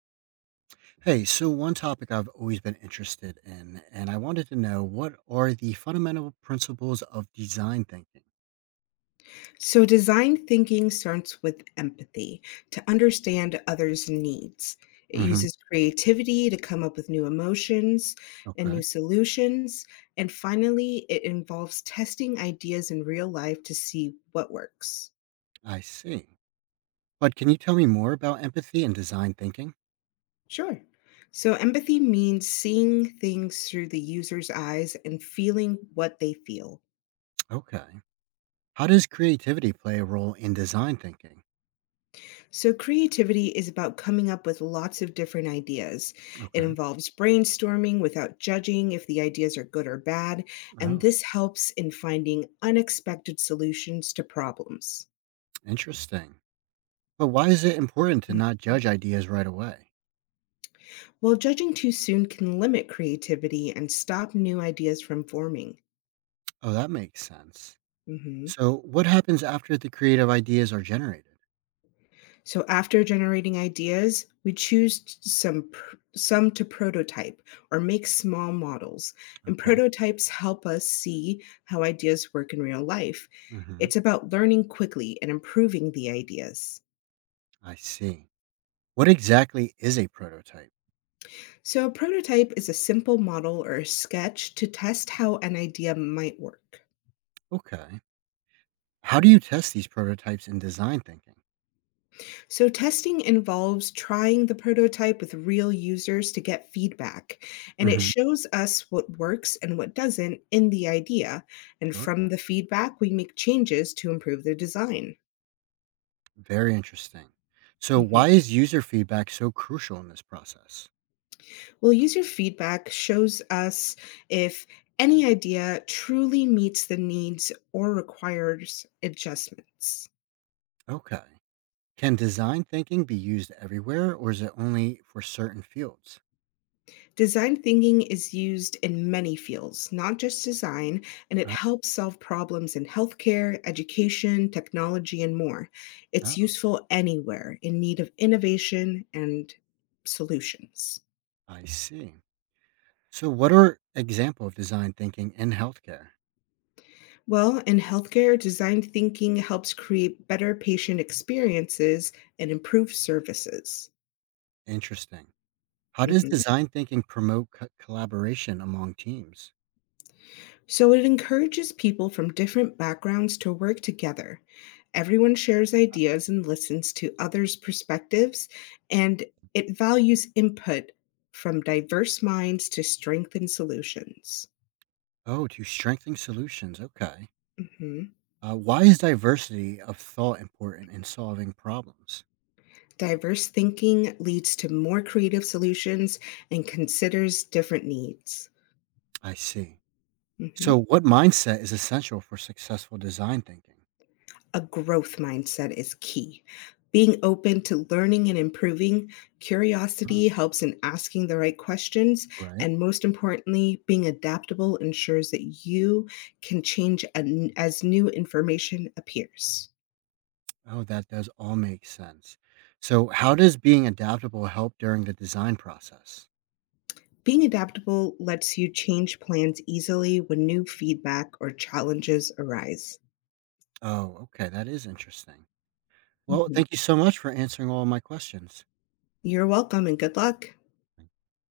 Hey, so one topic I've always been interested in, and I wanted to know what are the fundamental principles of design thinking? So, design thinking starts with empathy to understand others' needs. It hmm uses creativity to come up with new emotions and Okay. new solutions. And finally, it involves testing ideas in real life to see what works. I see. But can you tell me more about empathy and design thinking? Sure. So, empathy means seeing things through the user's eyes and feeling what they feel. Okay. How does creativity play a role in design thinking? So, creativity is about coming up with lots of different ideas. It Okay. involves brainstorming without judging if the ideas are good or bad, and Oh, this helps in finding unexpected solutions to problems. interesting. But why is it important to Mhm. not judge ideas right away? While judging too soon can limit creativity and stop new ideas from forming. Oh, that makes sense. Mhm. So, what happens after the creative ideas are generated? So after generating ideas, we choose some to prototype or make small models. And Okay. prototypes help us see how ideas work in real life. hmm It's about learning quickly and improving the ideas. I see. What exactly is a prototype? So a prototype is a simple model or a sketch to test how an idea might work. Okay. How do you test these prototypes in design thinking? So, testing involves trying the prototype with real users to get feedback, and it hmm shows us what works and what doesn't in the idea. And Sure. from the feedback, we make changes to improve the design. Very interesting. So, Mhm. why is user feedback so crucial in this process? Well, user feedback shows us if any idea truly meets the needs or requires adjustments. Okay. Can design thinking be used everywhere or is it only for certain fields? Design thinking is used in many fields, not just design, and it Oh, helps solve problems in healthcare, education, technology, and more. It's oh, useful anywhere in need of innovation and solutions. I see. So, what are example of design thinking in healthcare? Well, in healthcare, design thinking helps create better patient experiences and improve services. Interesting. How does Mhm. design thinking promote collaboration among teams? So it encourages people from different backgrounds to work together. Everyone shares ideas and listens to others' perspectives, and it values input from diverse minds to strengthen solutions. Oh, to strengthen solutions. Okay. Mhm. Why is diversity of thought important in solving problems? Diverse thinking leads to more creative solutions and considers different needs. I see. Mhm. So, what mindset is essential for successful design thinking? A growth mindset is key. Being open to learning and improving, Ah, curiosity helps in asking the right questions. right. And most importantly, being adaptable ensures that you can as new information appears. Oh, that does all make sense. So, how does being adaptable help during the design process? Being adaptable lets you change plans easily when new feedback or challenges arise. Oh, okay. That is interesting. Well, Mhm. thank you so much for answering all my questions. You're welcome and good luck.